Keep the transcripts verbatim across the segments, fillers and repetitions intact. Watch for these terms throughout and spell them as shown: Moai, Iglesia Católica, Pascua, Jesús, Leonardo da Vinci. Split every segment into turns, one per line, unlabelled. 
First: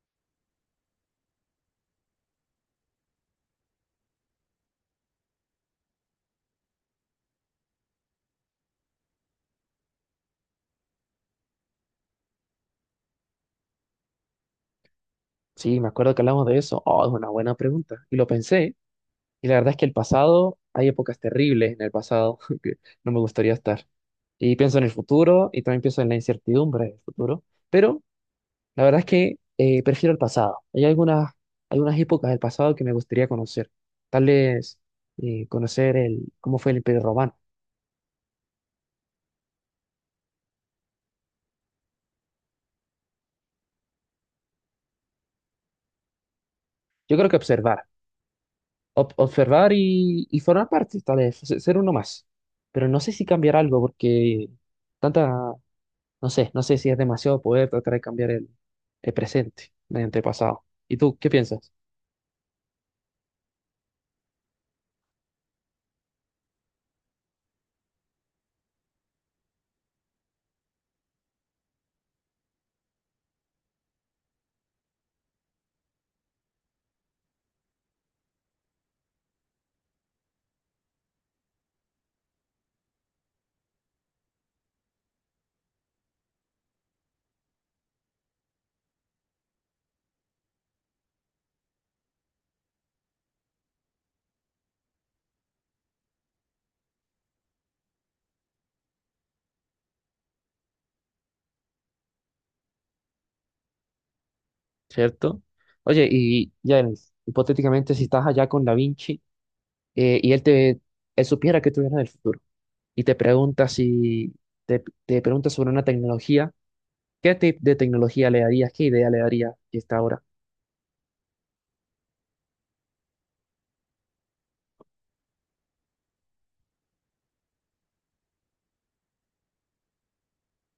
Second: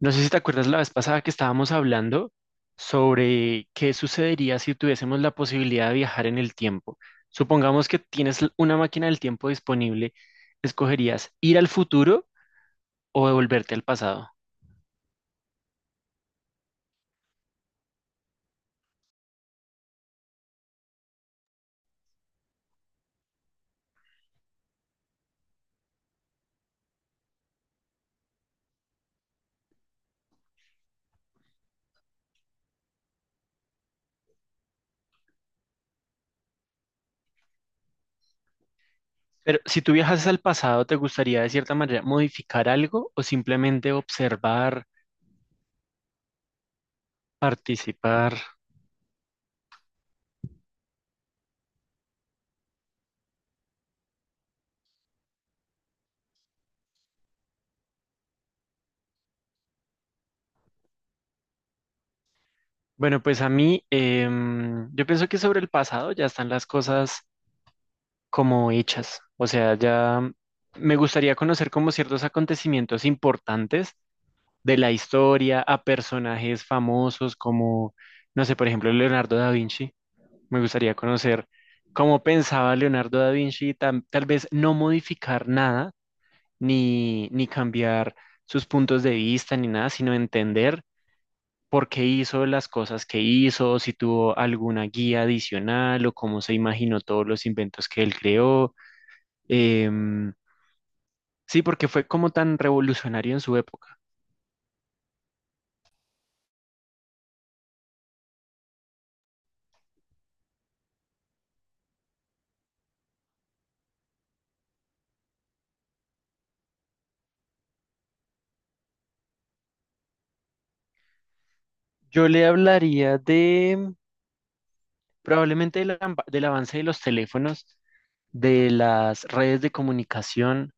No sé si te acuerdas la vez pasada que estábamos hablando sobre qué sucedería si tuviésemos la posibilidad de viajar en el tiempo. Supongamos que tienes l- una máquina del tiempo disponible, ¿escogerías ir al futuro o devolverte al pasado?
Sí, me acuerdo que hablamos de eso. Oh, es una buena pregunta. Y lo pensé. Y la verdad es que el pasado, hay épocas terribles en el pasado que no me gustaría estar. Y pienso en el futuro y también pienso en la incertidumbre del futuro. Pero la verdad es que eh, prefiero el pasado. Hay algunas, algunas épocas del pasado que me gustaría conocer. Tal vez eh, conocer el, cómo fue el Imperio Romano.
Pero si tú viajas al pasado, ¿te gustaría de cierta manera modificar algo o simplemente observar,
Yo creo que observar.
participar?
Ob- observar y, y formar parte, tal vez, se- ser uno más. Pero no sé si cambiar algo porque tanta. No sé, no sé si es demasiado poder tratar de cambiar el, el presente mediante el pasado. ¿Y tú qué piensas?
Bueno, pues a mí, em, yo pienso que sobre el pasado ya están las cosas como hechas. O sea, ya me gustaría conocer como ciertos acontecimientos importantes de la historia a personajes famosos como, no sé, por ejemplo, Leonardo da Vinci. Me gustaría conocer cómo pensaba Leonardo da Vinci, y tam- tal vez no modificar nada ni, ni cambiar sus puntos de vista ni nada, sino entender por qué hizo las cosas que hizo, si tuvo alguna guía adicional o cómo se imaginó todos los inventos que él creó. Em, Sí, porque fue como tan revolucionario en su época.
¿Cierto? Oye, y ya, hipotéticamente, si estás allá con Da Vinci eh, y él te él supiera que tú vienes del futuro y te pregunta si te, te pregunta sobre una tecnología, ¿qué tipo de tecnología le darías? ¿Qué idea le darías que está ahora?
Yo le hablaría de probablemente del, amba- del avance de los teléfonos, de las redes de comunicación,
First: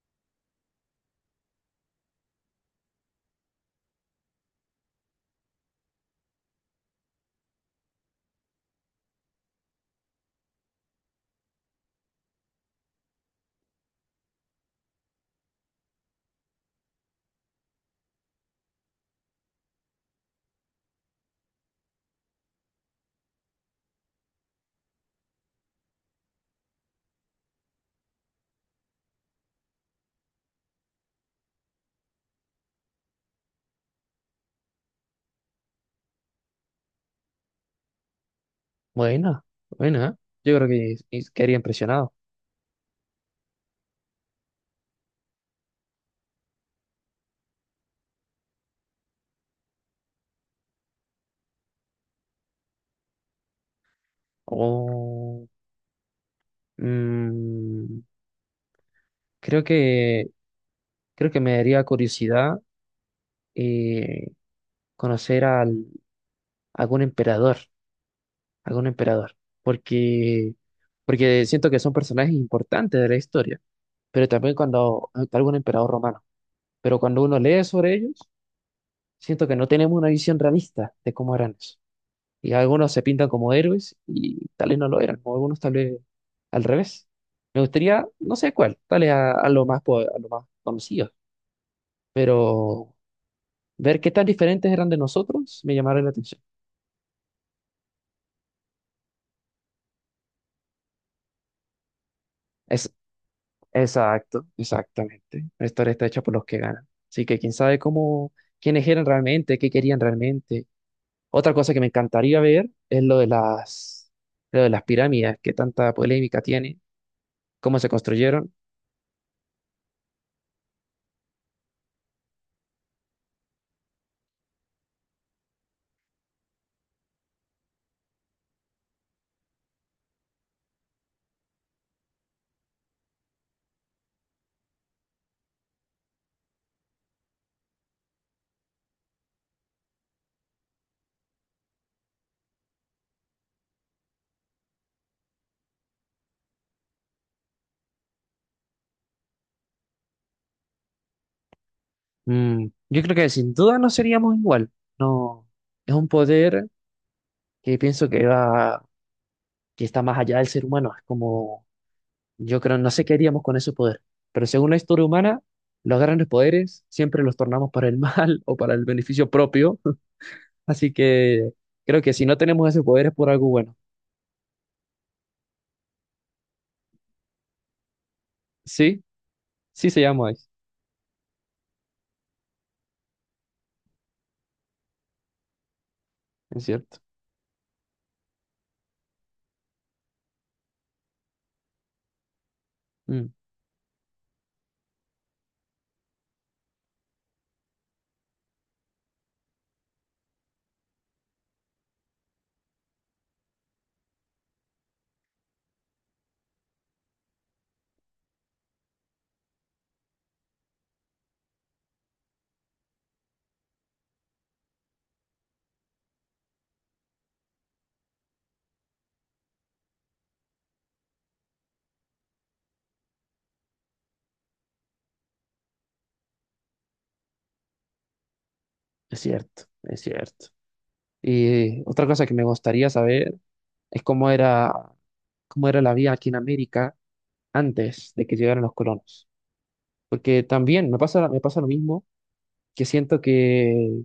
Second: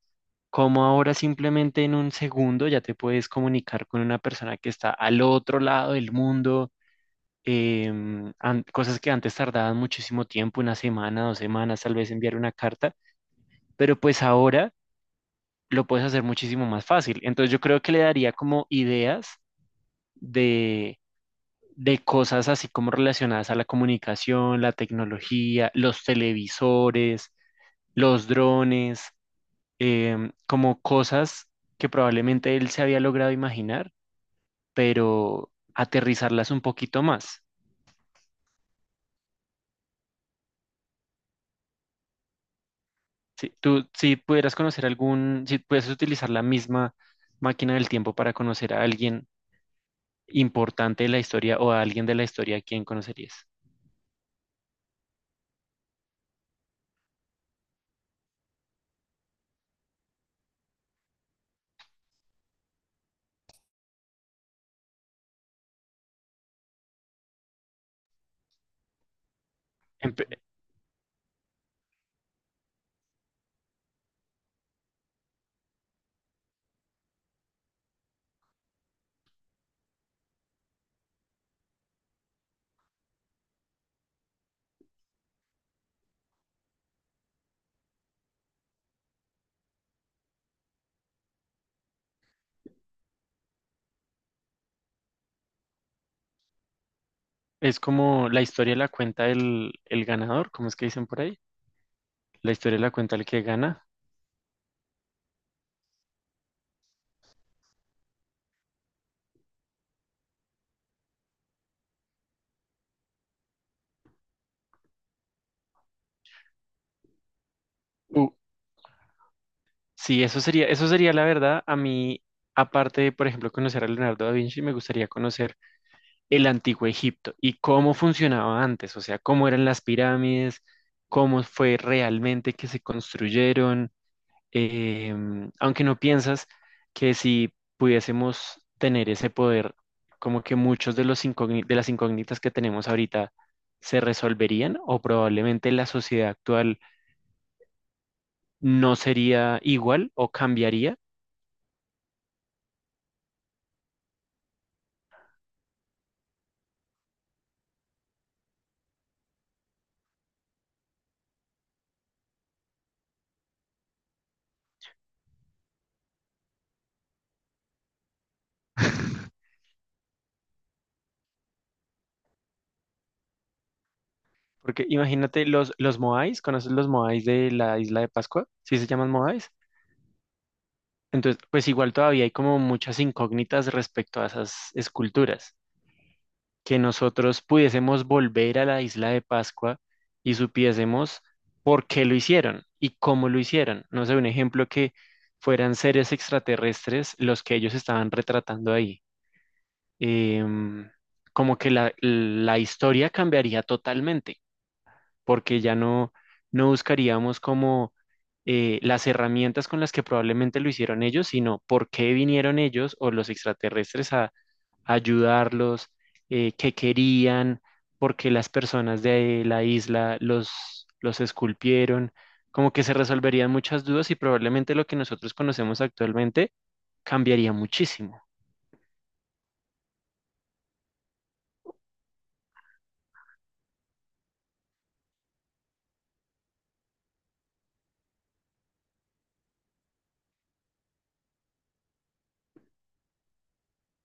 como ahora simplemente en un segundo ya te puedes comunicar con una persona que está al otro lado del mundo, em, an- cosas que antes tardaban muchísimo tiempo, una semana, dos semanas, tal vez enviar una carta, pero pues ahora lo puedes hacer muchísimo más fácil. Entonces yo creo que le daría como ideas de cosas así como relacionadas a la comunicación, la tecnología, los televisores, los drones, em, como cosas que probablemente él se había logrado imaginar, pero aterrizarlas un poquito más.
Buena, buena, ¿eh? Yo creo que y quedaría impresionado.
Si tú, si pudieras conocer algún, si pudieras utilizar la misma máquina del tiempo para conocer a alguien importante de la historia o a alguien de la historia, ¿a quién conocerías?
O, mm, creo que creo que me daría curiosidad, eh, conocer al, algún emperador, algún emperador,
Empe-
porque, porque siento que son personajes importantes de la historia, pero también cuando algún emperador romano, pero cuando uno lee sobre ellos, siento que no tenemos una visión realista de cómo eran eso. Y algunos se pintan como héroes y tal vez no lo eran, o algunos tal vez al revés. Me gustaría, no sé cuál, tal vez a, a lo más, po- a lo más conocido, pero ver qué tan diferentes eran de nosotros me llamaron la atención.
Es como la historia la cuenta el, el ganador, ¿cómo es que dicen por ahí? La historia la
Es
cuenta el que gana.
Exacto, exactamente. La historia está hecha por los que ganan. Así que quién sabe cómo, quiénes eran realmente, qué querían realmente. Otra cosa que me encantaría ver es lo de las, lo de las pirámides, que tanta polémica tiene, cómo se
Uh,
construyeron.
sí, eso sería, eso sería la verdad. A mí, aparte de, por ejemplo, conocer a Leonardo da Vinci, me gustaría conocer el antiguo Egipto y cómo funcionaba antes, o sea, cómo eran las pirámides, cómo fue realmente que se construyeron. Em, ¿aunque no piensas que si pudiésemos tener ese poder, como que muchos de los incógni- de las incógnitas que tenemos ahorita se resolverían o probablemente la sociedad actual no sería igual o cambiaría?
Mm, yo creo que sin duda no seríamos igual. No, es un poder que pienso que va, que está más allá del ser humano. Es como, yo creo, no sé qué haríamos con ese poder. Pero según la historia humana, los grandes poderes siempre los tornamos para el mal o para el beneficio propio. Así que creo que si no tenemos ese poder es por algo bueno.
Porque imagínate los, los Moais, ¿conoces los Moais de la isla de Pascua? ¿Sí se
Sí,
llaman Moais?
sí se llama Ice,
Entonces, pues igual todavía hay como muchas incógnitas respecto a esas esculturas.
es
Que
cierto.
nosotros pudiésemos volver a la isla de Pascua y supiésemos por qué lo hicieron y cómo
Mm,
lo hicieron. No sé, un ejemplo, que fueran seres extraterrestres los que ellos estaban retratando ahí. em, Como que la, la historia cambiaría totalmente, porque ya no, no buscaríamos como eh, las herramientas con las que probablemente lo hicieron ellos, sino por qué vinieron ellos o los extraterrestres a, a ayudarlos, eh, qué querían, por qué las personas de la isla los, los esculpieron. Como que se resolverían muchas dudas y probablemente lo que nosotros conocemos actualmente cambiaría muchísimo.
es cierto, es cierto. Y otra cosa que me gustaría saber es cómo era, cómo era la vida aquí en América antes de que llegaran los colonos. Porque también me pasa, me pasa lo mismo, que siento que,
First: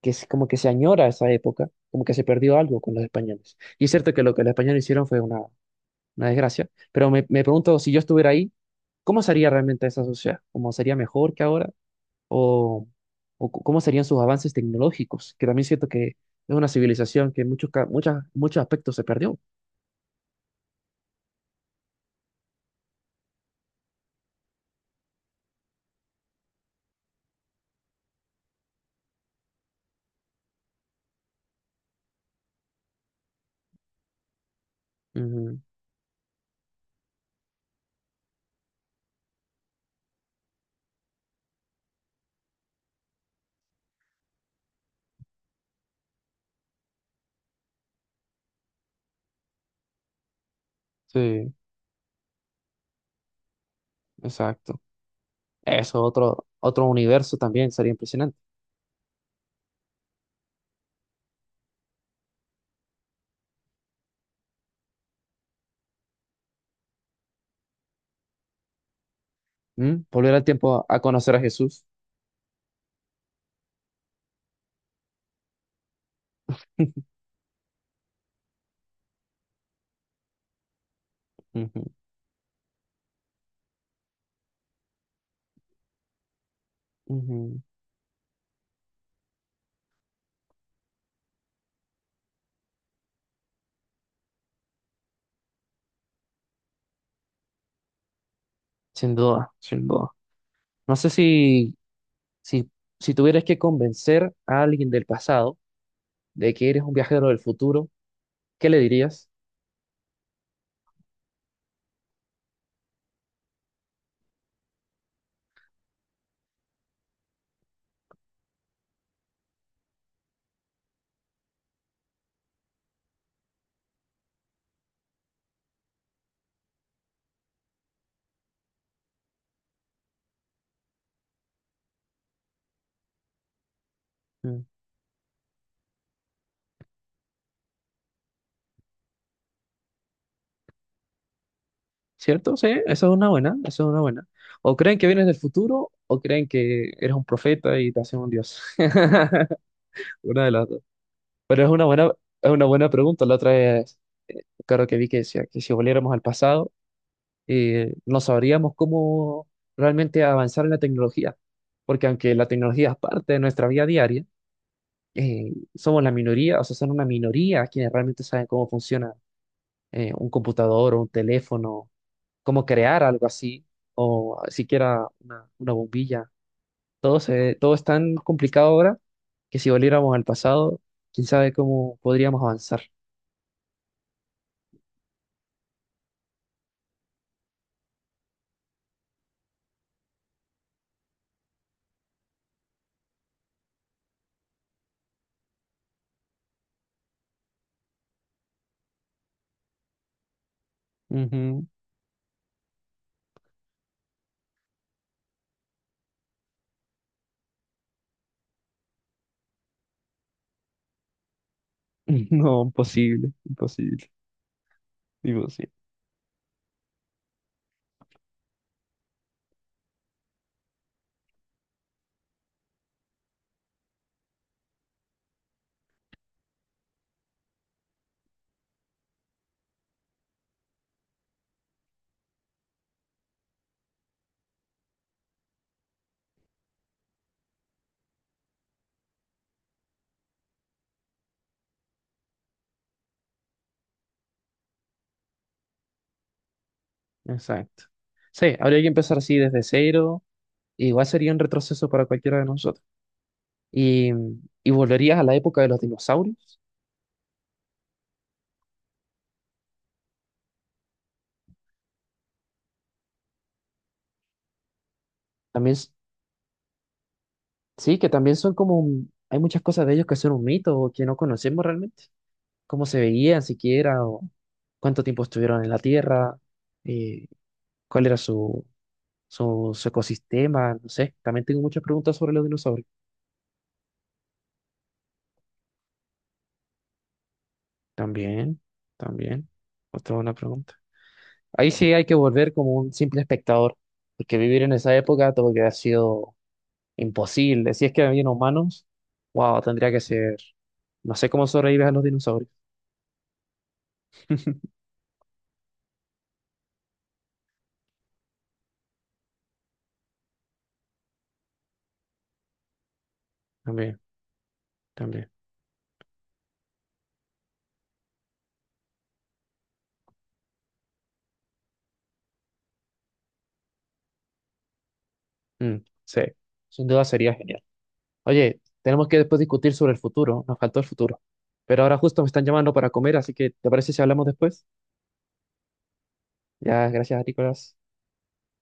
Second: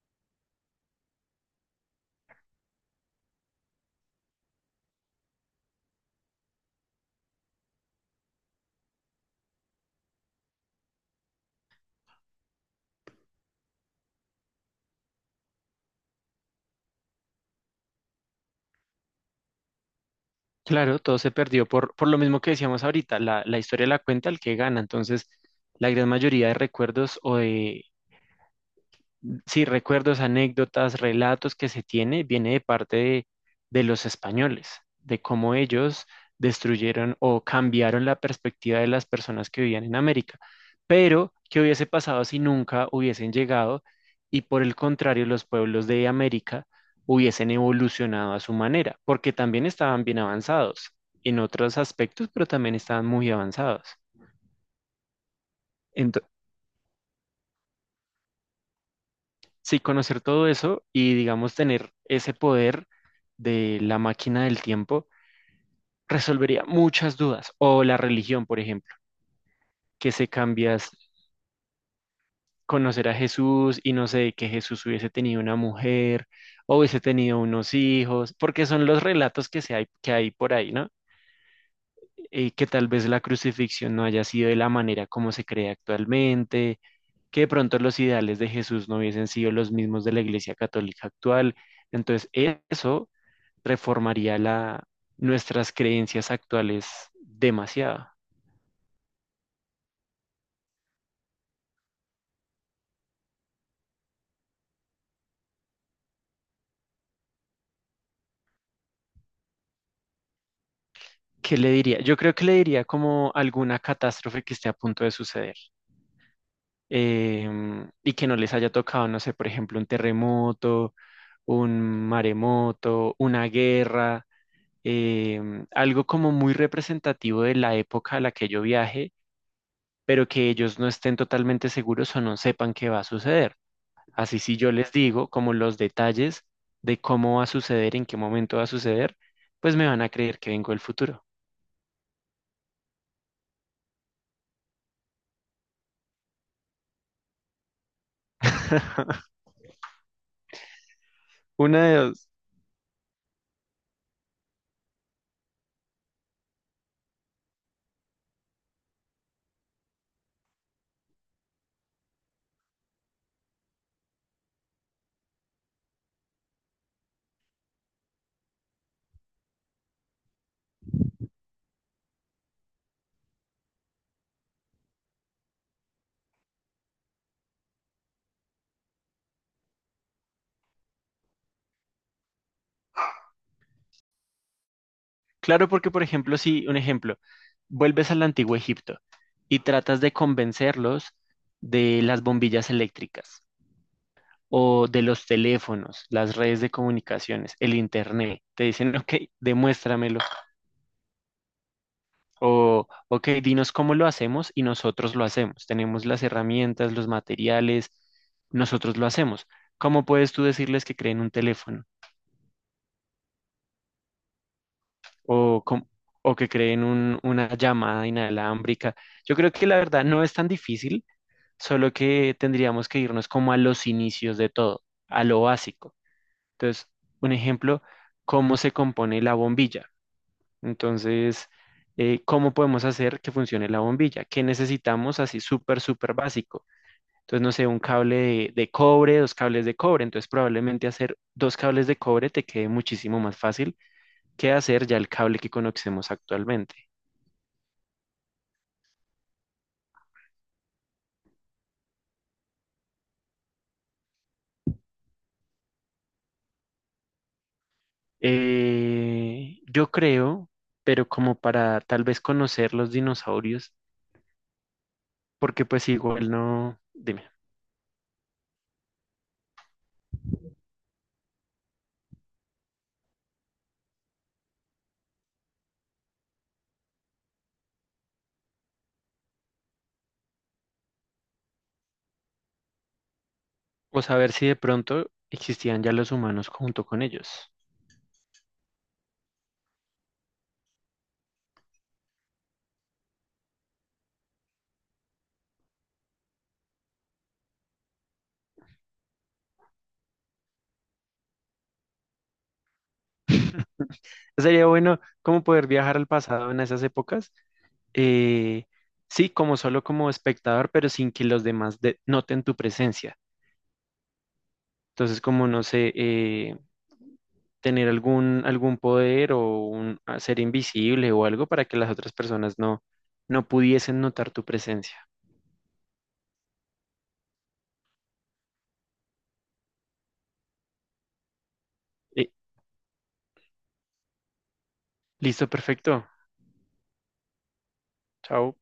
que es como que se añora esa época, como que se perdió algo con los españoles. Y es cierto que lo que los españoles hicieron fue una, una desgracia, pero me, me pregunto si yo estuviera ahí. ¿Cómo sería realmente esa sociedad? ¿Cómo sería mejor que ahora? ¿O, o cu- cómo serían sus avances tecnológicos? Que también siento que es una civilización que en muchos, ca- muchas, muchos aspectos se perdió.
Claro, todo se perdió por, por lo mismo que decíamos ahorita, la, la historia la cuenta el que gana, entonces la gran mayoría de recuerdos o de sí, recuerdos, anécdotas, relatos que se tiene, viene de parte de, de los españoles, de cómo
Ujú.
ellos destruyeron o cambiaron la perspectiva de las personas que vivían en América. Pero, ¿qué hubiese pasado si nunca hubiesen llegado y por el contrario los pueblos de América hubiesen evolucionado a su manera? Porque también estaban bien avanzados en
Sí,
otros aspectos, pero también estaban muy avanzados.
exacto. Eso, otro, otro universo también sería impresionante.
Sí, conocer todo eso y, digamos, tener ese poder de la máquina del tiempo resolvería muchas dudas. O la religión, por ejemplo,
¿Mm?
que se
Volver al tiempo
cambias,
a, a conocer a Jesús.
conocer a Jesús y no sé, que Jesús hubiese tenido una mujer o hubiese tenido unos hijos, porque son los relatos que, se hay, que hay por ahí, ¿no?
Ujú,
Y que tal vez la crucifixión no haya sido de la manera como se cree actualmente, que de
ujú.
pronto los ideales de Jesús no hubiesen sido los mismos de la Iglesia Católica actual. Entonces, eso reformaría la, nuestras creencias actuales demasiado.
Sin duda, sin duda. No sé si, si, si tuvieras que convencer a alguien del pasado de que eres un viajero del futuro, ¿qué le dirías?
¿Qué le diría? Yo creo que le diría como alguna catástrofe que esté a punto de suceder, em, y que no les haya tocado, no sé, por ejemplo, un terremoto, un maremoto, una guerra, em, algo como muy representativo de la época a la que yo viaje, pero que ellos no estén totalmente seguros o no sepan qué va a suceder. Así si yo les digo como los detalles de cómo va a suceder, en qué momento va a suceder, pues me van a creer que vengo del futuro.
¿Cierto? Sí, eso es una buena, eso es una buena. O creen que vienes del futuro o creen que eres un profeta y te hacen un dios. Una de las dos. Pero es una
Una de
buena,
dos.
es una buena pregunta. La otra es, claro que vi que decía que si volviéramos al pasado, eh, no sabríamos cómo realmente avanzar en la tecnología. Porque aunque la tecnología es parte de nuestra vida diaria, eh, somos la minoría, o sea, son una minoría quienes realmente saben cómo funciona eh, un computador o un teléfono, cómo crear algo así, o siquiera una, una bombilla. Todo se, todo es tan complicado ahora que si volviéramos al pasado, quién sabe cómo podríamos avanzar.
Claro, porque por ejemplo, si un ejemplo, vuelves al antiguo Egipto y tratas de convencerlos de las bombillas eléctricas o de los teléfonos, las redes de comunicaciones, el internet, te dicen, ok, demuéstramelo.
Ujú.
O, ok, dinos cómo lo hacemos y nosotros lo hacemos. Tenemos las herramientas, los materiales, nosotros lo hacemos. ¿Cómo puedes tú decirles que creen un teléfono
No, imposible, imposible,
o,
imposible.
cómo- o que creen un- una llamada inalámbrica? Yo creo que la verdad no es tan difícil, solo que tendríamos que irnos como a los inicios de todo, a lo básico. Entonces, un ejemplo, ¿cómo se compone la bombilla? Entonces, eh, ¿cómo podemos hacer que funcione la bombilla? ¿Qué necesitamos así súper, súper básico? Entonces, no sé, un cable de, de cobre, dos cables de cobre. Entonces, probablemente hacer dos cables de cobre te quede muchísimo más fácil que hacer ya el cable que conocemos actualmente.
Exacto. Sí, habría que empezar así desde cero. Igual sería un retroceso para cualquiera de nosotros. Y, y volverías a la época de los dinosaurios.
Eh, yo creo, pero como para tal vez conocer los dinosaurios, porque
También,
pues
s-
igual no, dime,
sí, que también son como, un- hay muchas cosas de ellos que son un mito o que no conocemos realmente. Cómo se veían siquiera, o cuánto tiempo estuvieron en la Tierra, eh, cuál era su, su, su ecosistema, no sé. También tengo muchas preguntas sobre los dinosaurios.
o saber si de pronto existían ya los humanos junto con ellos.
También, también, otra buena pregunta. Ahí sí hay que volver como un simple espectador, porque vivir en esa época todo que ha sido imposible. Si es que habían humanos, wow, tendría que ser. No sé cómo sobrevives a los dinosaurios.
Sería bueno como poder viajar al pasado en esas épocas. eh, sí, como solo como espectador, pero sin que los demás de- noten tu presencia.
También,
Entonces,
también.
como no sé, eh, tener algún, algún poder o un, a ser invisible o algo para que las otras personas no, no pudiesen notar tu presencia.
Mm, sí, sin duda sería genial. Oye, tenemos que después discutir sobre el futuro, nos faltó el futuro. Pero ahora justo me
Eh,
están llamando para comer, así que ¿te parece si hablamos después?
listo, perfecto.
Ya, gracias, Nicolás.
Chao.